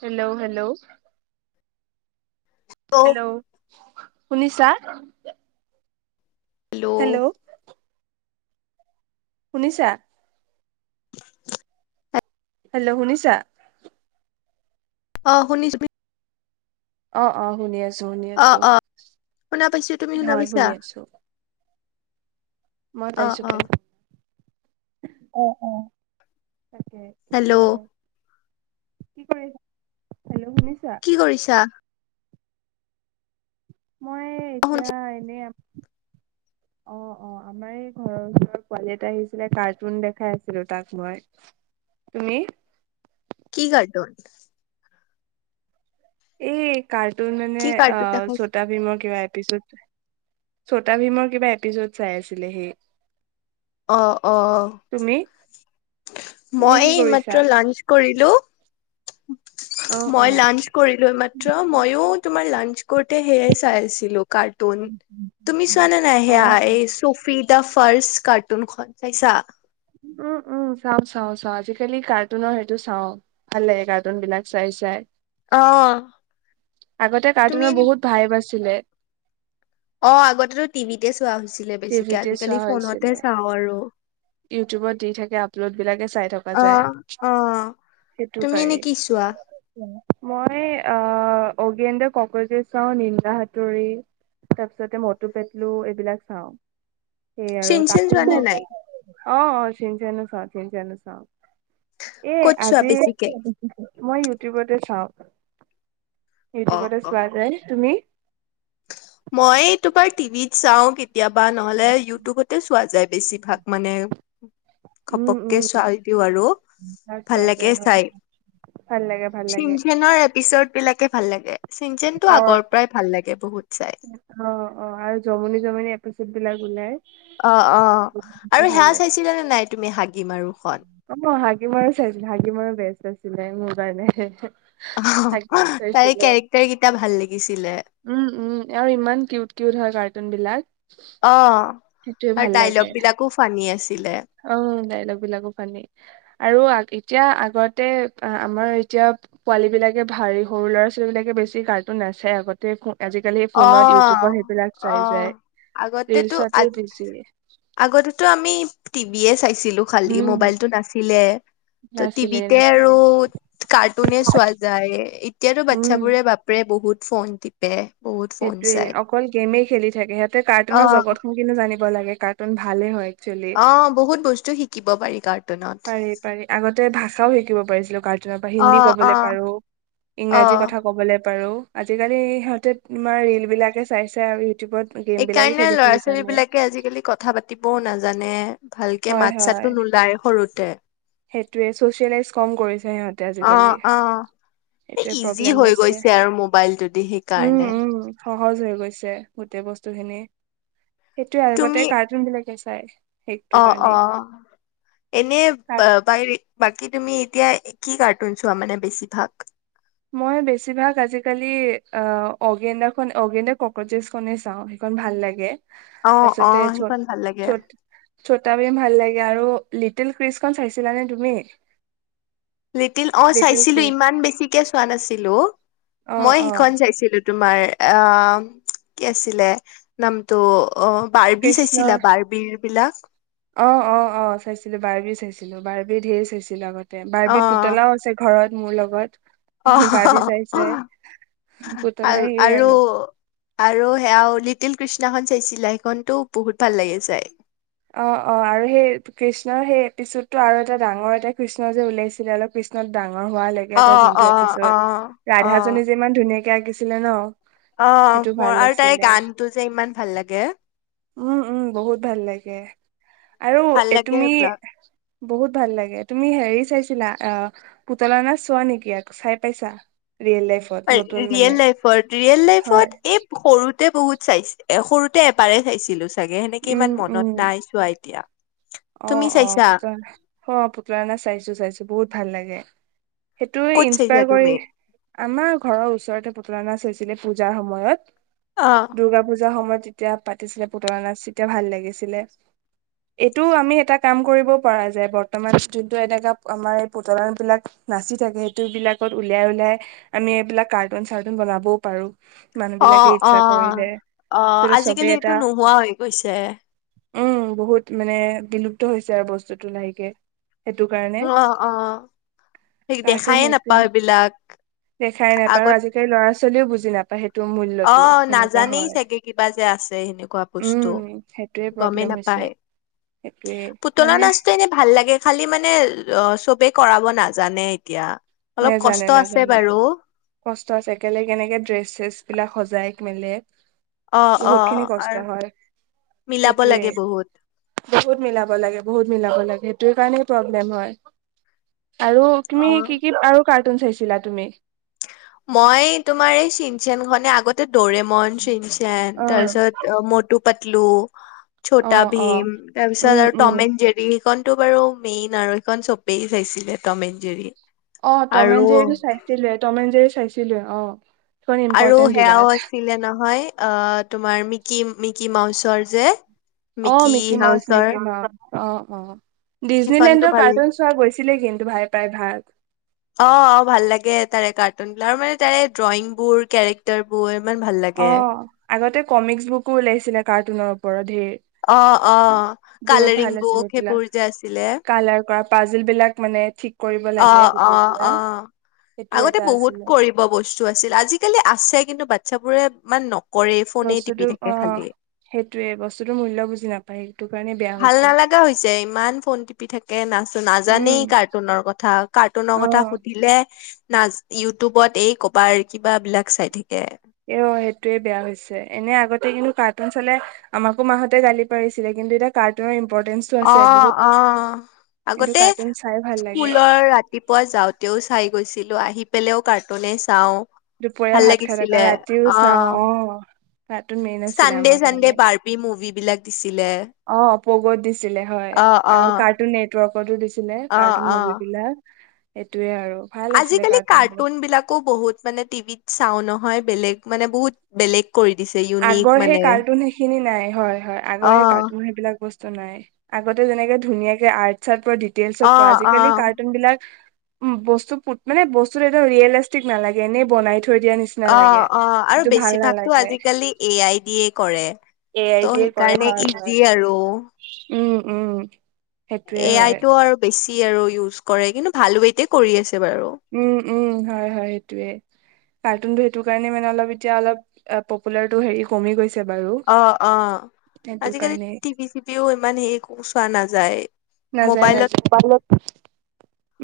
Hello hello hello শুনিছা? Hello শুনিছা? Hello শুনিছা? অ শুনিছো তুমি। অ অ শুনি আছো। শুনি অ আছো অ শুনা পাইছো তুমি শুনা হয় পাইছা। শুনি আছো মই অ' পাইছোঁ। অ' অ অ তাকে কি হেল্ল' কয় কি কৰি [unintelligible] কি কৰিছা? [inaudible] এতিয়া অহঞ্চ এনে অ, ' অ', আমাৰ এই ঘৰৰ ওচৰৰ পোৱালি আহিছিলে কাৰ্টুন দেখাই আছিলো তাক মই। তুমি? কি কাৰ্টুন? এই কাৰ্ট তোন মানে কি কাৰ্টুন অ', দেখাইছে ছটা ভীমৰ কিবা এপিছোড ছটা ভীমৰ কিবা এপিছড চাই আছিলেহি। অ', অ'। তুমি মই কি এই মাত্ৰ কৰিছা লাঞ্চ কৰিলো। অ [unintelligible] অ মই লাঞ্চ কৰিলো এইমাত্ৰ। ময়ো তোমাৰ লাঞ্চ কৰি এ, সেয়ে চাইছিলো। কাৰ্টুন, তুমি চোৱা নে নাই অ সেয়া এই চফিত দা ফাৰ্ষ্ট কাৰ্টুনখন চাইছা? উ, উ, চাওঁ, চাওঁ, চাওঁ আজিকালি কাৰ্টুনৰ সেইটো চাওঁ। ভাললাগে কাৰ্টুন বিলাক চাই চাই। অ'। আগতে তুমি কাৰ্টুনৰ এনে বহুত ভাইব আছ চিলে। লে বেছিকে। টিভিতে আজিকালি চোৱা ফোনতে হৈছিলে চাওঁ আৰু। ইউটিউবত দি থাকে আপলোড বিলাকে চাই থকা যায়। অ' অ' সেইটো তুমি পাই। এনে কি চোৱা মই, অ', অৰ্গেণ্ডা কক‌ৰ'জেছ চাওঁ, নিন্দা হাতৰি, তাৰপিছতে মটু পেটলু এইবিলাক চাওঁ। চিন চিন চোৱানে নাই? অ অ', চিন চেনো চাওঁ, চিন চেনো চাওঁ। এ, ক'ত চোৱা আজি বেছিকে? মই ইউট। টিউবতে চাওঁ। অ', ইউটিউবতে চোৱা অ', যায়। তুমি? মই তোমাৰ টিভিত। চাওঁ কেতিয়াবা নহ'লে ইউটোবতে চোৱা যায় বেছিভাগ মানে, উম খপককে উম। চাই দিওঁ। আৰু ভাল চোৱা লাগে যায় হয় চাই। ভাল লাগে ভাল চিন লাগে চেনৰ এপিচদ বিলাক। তে ভাল লাগে। চিনচেন টো অ আগৰ পৰাই ভাল লাগে বহুত। চাই। অ', অ', আৰু জমনি জমনি এপিচড বিলাক। ওলাই। অ', অ', আৰু ভাল সেয়া লাগে। চাইছিলা নে নাই তুমি হাগ। গি মাৰো সত। অ', হাগি মাৰো চাইছিলো হাগি মাৰো বেষ্ট আছিলে মোৰ কাৰণে হে, হে। তাই কেৰেক্টাৰ কেইটা ভাল লাগিছিলে উম উম আৰু ইমান কিউট কিউট হয় কাৰ্টুন বিলাক। অ সেইটোৱে ভাল আৰু লাগে লগ বিলাকো ফানি আছিল। অ ডাইলগ বিলাকো ফণী আৰু। এতিয়া আগতে আমাৰ এতিয়া পোৱালী বিলাকে ভাৰী সৰু ল'ৰা ছোৱালী বিলাকে বেছি কাৰ্টো নাচায় আগতে। আজিকালি অ ফোনত ইউটিউবত সেইবিলাক অ আ চাই যায় আগতেতো ৰিলচতে বেছি আগতেতো আমি। B S I. চিলো খালী উম মোবাইল তো নাচিলে তিভী নাছিলে আৰু নাছিলে কাৰ্টুনো চোৱা যায়। এতিয়াতো উম বাচ্ছাবোৰে বাপেৰে বহুত। ফোন তিপে। সেইটোয়ে অকল গেমেই খেলি থাকে। সিহঁতে কাৰ্টুন অ', জগতখন কিন্তু জান। লাগে কাৰ্টুন ভালে হয়। একচুৱেলি অ বহুত বস্তু শিকিব পাৰি তাত। পাৰি পাৰি আগতে ভাষাও শিকিব পাৰিছিলো কাৰ্টুনৰ পৰা হিন্দী অ', কবলৈ অ', পাৰো, ইংৰাজী অ', কথা ক'বলৈ পাৰো। পাৰো আজিকালি ইহতে তোমাৰ ৰিল বিলাকে চাইছোই আৰু। ইউটিউবত গেম এই বিলাকে কাৰণে খেলি ল'ৰা খেলি ছোৱালী জানে বিলাকে আজিকালি কথা পাতিবও নাজানে। ভালকে হয় মাত হয় চাতো নোলায় সৰুতে। সেইটোৱে চচিয়েলাইজ কম কৰিছে সিহঁতে আজিকালি অ', অ', সেইটোৱে ইজি প্ৰব্লেম হৈ হৈছে। গৈছে আৰু মোবাইলটোদি সেইকাৰণে উম উম সহজ হৈ গৈছে গোটেই বস্তু খিনি। সেইটয়ে তুমি আগতে কাৰ্টুন বিলাক আছিল। তাই অ অ এনেই বা কাৰ- ব তাই এই বাকী তুমি এতিয়া কি কাৰ্টুন চোৱা মানে বেছিভাগ? মই বেছিভাগ আজিকালি অ অৰ্গেন্দা খন অৰ্গেন্দা কক্ৰচেছখনে চাওঁ সেইখন ভাল লাগে। অ অ তাৰপিছতে ছত সেইখন ভাল লাগে ছত ছোটা ভীম ভাল লাগে। এয়া আৰু লিটিল ক্ৰিষ্টখন চাইছিলানে তুম? লিটিল অ চাইছিলো ইমান বেছিকে চোৱা নাছিলো। অ মই অ সিখন চাইছিলো তোমাৰ অ কি আছিলে নামটো? অ বাৰ্বি কৃষ্ণৰ চাইছিলা বাৰ্বি? বিলাক অ অ অ চাইছিলো বাৰ্বি চাইছিলো বাৰ্বি ঢেৰ চাইছিলো আগত। অ বাৰ্বি পুতলাও আছে ঘৰত। মোৰ লগত অ বাৰ্বি চাই আৰু চাই পুতলাই সেয়ে আৰু আৰু সেয়াৱলি তিল কৃষ্ণাখন চাই চিলা? সেইখনতো বহুত ভাল লাগে চাই। অ অ আৰু সেই কৃষ্ণৰ সেই এপিছোতটো আৰু এটা ডাঙৰ এটা কৃষ্ণ যে ওলাইছিলে অলপ কৃষ্ণত ডাঙৰ ডাঙৰ হোৱা অ লেকে অ যোনটো অ এপিছত অ ৰাধাজনী যে ইমান ধুনীয়াকে- আঁকিছিলে ন? অ সেইটো ভাল মোৰ আৰু তাইৰ আছিলে গানটো যে ইমান ভাল লাগে। উম উম বহুত ভাল লাগে আৰু ভাল এ লাগে তুমি সেইবিলাক বহুত ভাল লাগে তুমি হেৰি চাইছিলা আহ পুতলা নাচ চোৱা নেকি আ চাই পাইছা? ৰিয়েল লাইফত নতুন মানে ৰিয়েল লাইফত ৰিয়েল হয় লাইফত এই সৰুতে বহুত চাই এ সৰুতে এপাৰেই চাইছিলো চাগে সেনেকে উম ইমান উম মনত নাই চোৱা এতিয়া অ তুমি অ চাইছা পুতলা নাচ অ পুতলা নাচ চাইছো চাইছো বহুত ভাল লাগে। সেইটোৱে ক'ত চাইছা ইনস্পায়াৰ কৰি তুমি আমাৰ ঘৰৰ ওচৰতে পুতলা নাচ হৈছে আছিলে পূজাৰ সময়ত অ দুৰ্গা পূজা সময়ত যেতিয়া পাতিছিলে পুতলা নাচ তেতিয়া ভাল লাগিছিলে এত- টো আমি এটা কাম কৰিবও পৰা যায় বৰ্তমান যোনটো এনেকা আমাৰ এই পুতলা বিলাক নাচি থাকে সেইটো বিলাকত উলিয়াই উলিয়াই আমি এইবিলাক কাৰ্টুন চাৰ্টুন বনাবও পাৰো। মানুহ অ বিলাকে অ ইচ্ছা কৰিলে অ তেতিয়া চবে আজিকালি এটা এইটো নোহোৱা হৈ গৈছে উম বহুত মানে বিলুপ্ত হৈছে আৰু বস্তুটো লাহেকে সেইটো কাৰণে অ অ অ সেইক কাৰ্টুন দেখায়ে সেইটোৱে নাপাওঁ সেইবিলাক আগত চলিও বুজি নাপায়হে অ নাজানেই চাগে কিবা যে আছে সেনেকোৱা বস্তু উম সেইটোয়ে গমেই প্ৰব্লেম হৈছে নাপায় সেইটোয়ে পুতলা মানে নাচটো এনেই ভাল লাগে খালি মানে অ চবে কৰাব নাজানে এতিয়া অলপ নেজানে কষ্ট আছে নেজানে বাৰু কষ্ট আছে একেলগে কেনেকে ড্ৰেছে ছেছ বিলাক সজা যাইক মেলে অ' বহুত অ' খিনি কষ্ট আৰু হয় মিলাব সেইটোৱে লাগে বহুত। বহুত মিলাব লাগে বহুত মিলাব লাগে সেইটো কাৰণে প্ৰব্লেম হয় আৰু তুমি কি অ' আৰু কাৰ্টুন চাইছিলা তুমি মই তোমাৰ এই চিন চেনখনে আগত দৰে মন চেন চেন অ তাৰপিছত মুটুক পতলু অ ছোটা অ ভীম তাৰপিছত উম আৰু উম টমেন যেৰি সেখনতো বাৰু মেইন আৰু সেখন চবেই চাইছিলে টম এণ্ড জেৰি অ টম আৰু এণ্ড জেৰিটো চাইছিলে টম এণ্ড জেৰি চাইছিলে অ সেইখন আৰু ইম্পৰ্টেণ্ট বিৰাট সেয়াও আছিলে নহয় অ তোমাৰ মিকিম মিকি মাউচৰ যে অ মিকি মাউচ হাউচৰ মিকি মাউচ অ অ সেইখনতো ডিজনীলেণ্ডৰ ভালেই কাৰ্টুন চোৱা গৈছে আছিলে কিন্তু ভাই প্ৰায় ভাগ অ অ ভাল লাগে তাৰে কাৰ্টুন বিলাক আৰু মানে তাৰে ড্ৰয়িং বোৰ কেৰেক্টাৰ বোৰ ইমান ভাল অ লাগে আগতে কমিক্স বুকো ওলাইছিলে কাৰ্টুনৰ ওপৰত ধেৰ অ অ বহুত কালাৰিং ভাল আছিল বুক এইবিলাক সেইবোৰ যে আছিলে কালাৰ কৰা পাজিল বিলাক মানে ঠিক কৰিব অ লাগে অ অ গোটেইবিলাক সেইটো আগতে এটা বহুত আছিলে কৰিব বস্তু আছিল আজিকালি আছে কিন্তু বাচ্ছাবোৰে ইমান নক কৰে ফোনেই টিপি থাকে খালি যিটো মূল্য বুজি নাপায়েই ভাল নালাগা হৈছে, ইমান ফোন টিপি থাকে। নাচো নাজানেই উম কাৰ্টুনৰ কথা অ কাৰ্টুনৰ কথা সুধিলে না ইউটিউবত এই কবাৰ কিবা বিলাক চাই থাকে। ইয়, সেইটোয়ে বেয়া হৈছে। এনে আগতে কিন্তু কাৰ্টুন চালে আমাকো মাহতে গালি পাৰিছিলে। কিন্তু এতিয়া কাৰ্টুনৰ ইম্পৰ্টেঞ্চটো আছে অ' বহুত অ' কিন্তু আগতে কাৰ্টুন চাই ভাল লাগে স্কুলৰ ৰাতিপুৱা যাওঁতেও চাই গৈ ছিলো আহি পেলেও কাৰ্টুনে চাওঁ। দুপৰীয়া ভাল ভাত খাই লাগিছিলে থকা ৰাতিও অ চাওঁ অ'। কাৰ্টুন মেইন আছিলে চানডে আমাৰ চানডে কাৰণে বাৰ্বি মুভি বিলাক। দিছিলে। অ' পগত দিছিলে হয়, অ অ আৰু কাৰ্টুনেট। [unintelligible] ছিলে অ কাৰ্টুন অ মুভি বিলাক। সেইটোয়ে আৰু। ভাল আছিলে আজিকালি কাৰ্টুন বোৰ কাৰ্টুনবিলাকো বহুত মানে টিভিত চাও নহয়। বেলেগ মানে বহুত বেলেগ। কৰি দিছে ইউনিক আগৰ সেই মানে কাৰ্টুন সেইখিনি নাই হয়, হয় অ আগৰ সেই কাৰ্টুন সেইবিলাক বস্তু নাই আগতে যেনেকে ধুনীয়াকে আৰ্ট, অ চাৰ্ট অ আজিকালি কাৰ্টুন বিলাক উম, বস্তু পু মানে বস্তুত একদম ৰিয়েলিষ্টিক নালাগে এনেই বনাই থ অ, অ আৰু বেছিভাগতো নালাগে আজিকালি এ আই ডি এ কৰে এ আই ত' দিয়ে কৰে সেইকাৰণে হয় হয় ইজি আৰু উম, উম। সেইটোয়ে এ হয় আইটো আৰু বেছি। আৰু ইউজ কৰে কিন্তু ভাল ৱেইট কৰি আছে। বাৰু উম, উম, হয়-হয় সেইটোৱে। কাৰ্টনটো সেইটো কাৰণে মানে অলপ এতিয়া অলপ পপুলাৰ টো হেৰি কমি গৈছে। বাৰু অ' অ' সেইটো আজিকালি কাৰণে টি ভি চিভিও ইমান হেৰি চোৱা নাযায়। নাযায় মবাইলত নাযায়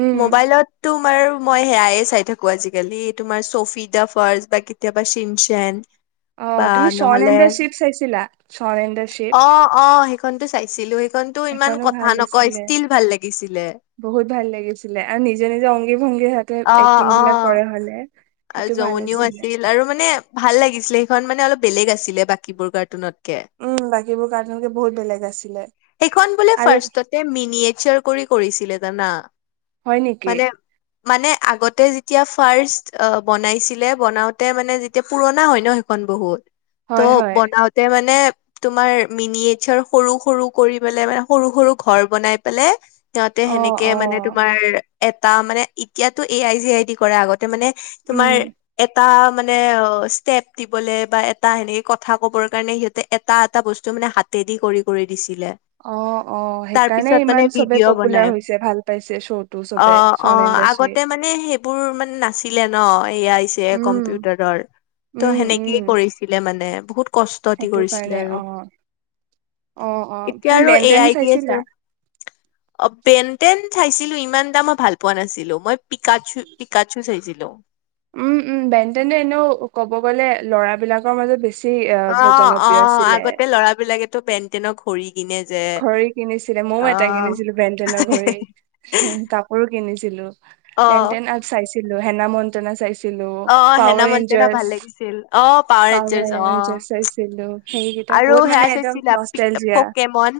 উম মবাইলতো মাৰ আৰু মই সেয়াইে চাই থাকোঁ। আজিকালি তোমাৰ চফি দা ফাৰ বা কেতিয়াবা চিমচেন অ'তুমি স্বৰনেন্দ চিফ চাইছা? ছিলা। অ, অ' সেইখনতো চাই। ছিলো। টো ইমান সেইখনো কথা ভাল নকয় আছিলে ষ্টীল ভাল লাগিছিলে। জেনেৰেলি অংগি অ অ আৰু সেইটো ভাল জমনিও আছিলে আছিল আৰু মানে ভাল লাগিছিল। আছিলে সেইখন মানে অলপ বেলেগ আছিলে বাকীবোৰ কাৰতুনত। কে, উম বাকীবোৰ কাৰ্টুনকে বহুত বেলেগ আছিলে সেইখন বোলে আৰু ফাৰ্ষ্টতে মিনিয়েচাৰ কৰি কৰিছিলে। জানা হয় নেকি? মানে মানে আগতে যেতিয়া ফাৰ্ষ্ট বনাইছিলে বনাওতে মানে যেতিয়া পুৰণা হয় ন সেইখন বহুত। ত হয় হয় বনাওঁতে মানে তোমাৰ মিনি এইচাৰ সৰু সৰু কৰি পেলাই মানে সৰু সৰু ঘৰ বনাই পেলে সিহঁতে অ সেনেকে অ মানে তোমাৰ এটা মানে ইয়াতো এ আই চি আই দি কৰে আগত মানে তোমাৰ উম এটা মানে অ ষ্টেপ দিবলৈ বা এটা সেনেকে কথা কবৰ কাৰণে সিহঁতে এটা এটা বস্তু মানে হাতেদি কৰি কৰি দিছিল। অ অ সেইকাৰণে মানে ইমান চবে ভিডিঅ' বনাই পপুলাৰ হৈছে ভাল পাইছে শ্ব' টো চবে সণ ইণ্ডষ্ট্ৰী। তে মানে সেই বোৰ মানে নাছিলে ন। এইয়া আহিছে উম কম্পিউটাৰ দল, ত' উম সেনেকেই উম কৰিছিলে মানে। বহুত কষ্ট দি সেইটো কৰিছিলে কাৰণে আৰু অ অ অ এতিয়া তুমি আৰু এ বেনটেন আই দিয়ে চাইছিলা চব। অ'পেন তেন চাইছিলো ইমান এটা মই ভাল পোৱা নাছিলো মই পিকাুচু পিকাচু চাইছিলো। উম, উম বেনটেনে এনেও ক'ব গ'লে ল'ৰা বিলাকৰ মাজত বেছি আহ, অ' জনপ্ৰিয় অ' আছিলে আগতে লৰা বিলাকেতো বেনতেনৰ ঘড়ি ঘড়ী কিনিছিলে মইও এটা কিনিছিলো বেনতেনৰ ঘড়ী। কাপোৰো কিনিছিলো। ছিলো। অ বেনতেন আ চাইছিলো। হেনা মন্তনা চাইছোঁ। অ হেনা পাৱাৰ মন্তেনা ভাল লাগিছিল অ পাৱাৰ ৰেঞ্জাৰ্চ অ এঞাৰ চাইছিলো, সেইকেইটা আৰু বহুত মানে সেয়া একদম চাইছিলা পি নষ্টালজিয়া। পকেমন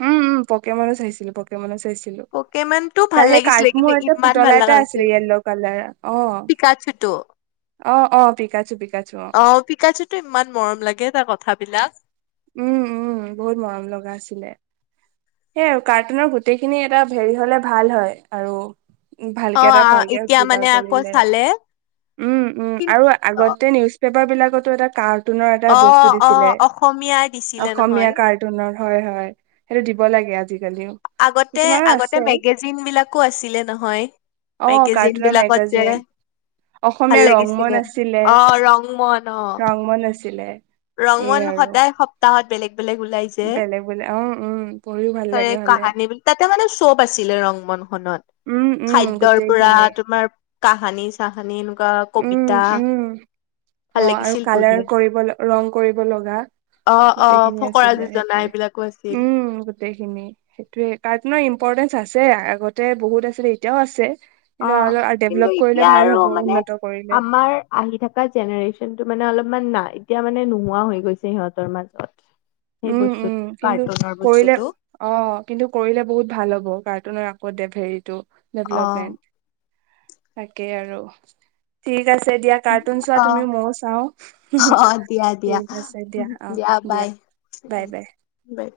উম, উম প'কেমনো চাইছিলো। প'কেমনো চা পকেম'নটো ভাল লাগিছিলে। কিন্তু মোৰ এটা ইমান ভাল পুতলা লগা এটা আছিলে নাছিল। য়েল্ল' কালাৰ অ পিকা চুটো অ অ পিকাচু পিকাচু অ' পিকা চুটো ইমান মৰম লাগে তাৰ কথাবিলাক। উম, উম বহুত মৰম লগা আছিলে। সেই আৰু কাৰ্টুনৰ গোটেইখিনি এটা হেৰি হলে ভাল হয় আৰু অ ভালকে এটা ভালকে এতিয়া যোগাৰ মানে আকৌ কৰিলে। চালে উম, উম কি আৰু আগতে নিউজ পেপাৰ পেপাৰ বিলাকতো এটা কা অ' অ অসমীয়াই দিছিলে অসমীয়া নহয়। কাৰ্টুনৰ হয় হয় সেইটো হ'ব লাগে। আজিকালিও আগতে কিছুমানৰ আগতে আছে মেগাজিন বিলাকো আছিলে নহয়। অ মেগাজিন কাৰ্টুনৰ বিলাকত যে মেগাজিন ভাল অসমীয়া ৰংমন লাগিছিলে। আছিলে অ'ৰংমন অ' ৰংমন আছিলে এই ৰংমন আৰু সদায় সপ্তাহত বেলেগ বেলেগ ওলাই যে বেলেগ বেলেগ অ' অ' উম পঢ়িও ভাল তাৰে লাগে। হলে কাহানী বুলি তাতে মানে চব আছিলে ৰং মন খনত। উম উম খাদ্য ৰ পৰা গোটেইখিনি তোমাৰ কাহানী- চাহানী বা উম কবিতা উম ভাল অ' আৰু লাগিছিল পঢ়ি কালাৰ কৰিবলৈ ৰং কৰিব লগা। অ অ গোটেইখিনি ফকৰা আছিলে যোজনা এইবিলাকো আছিল সেইয়ে উম গোটেইখিনি সেইটোয়ে ইম্পৰ্টেন্ত আছে আগতে বহুত আছিল এতিয়াও আছে। কিন্তু অ' অলপ কিন্তু ডেভলপ কৰিলে এতিয়া ভাল আৰু হ'ব মানে উন্নত কৰিলে আমাৰ আহি থকা জেনেৰেচন টো মানে অলপ ইমান নাই। এতিয়া মানে নোহোৱা হৈ গৈছে, সিহঁতৰ মাজত। সেই উম, বস্তুত উম, কিন্তু কাৰ্টুনৰ কৰিলে বস্তুটো অ, কিন্তু কৰিলে বহুত ভাল হ'ব কাৰ্টুনৰ দেভেৰিটো অ ডেভেলপমেণ্ট তাকেই আৰু তি ঠিক আছে দিয়া, কাৰ্টুন চোৱা অ তুমি ময়ো চাওঁ। অ দিয়া ঠিক আছে দিয়া, অ দিয়া। বাই উম, বাই বাই।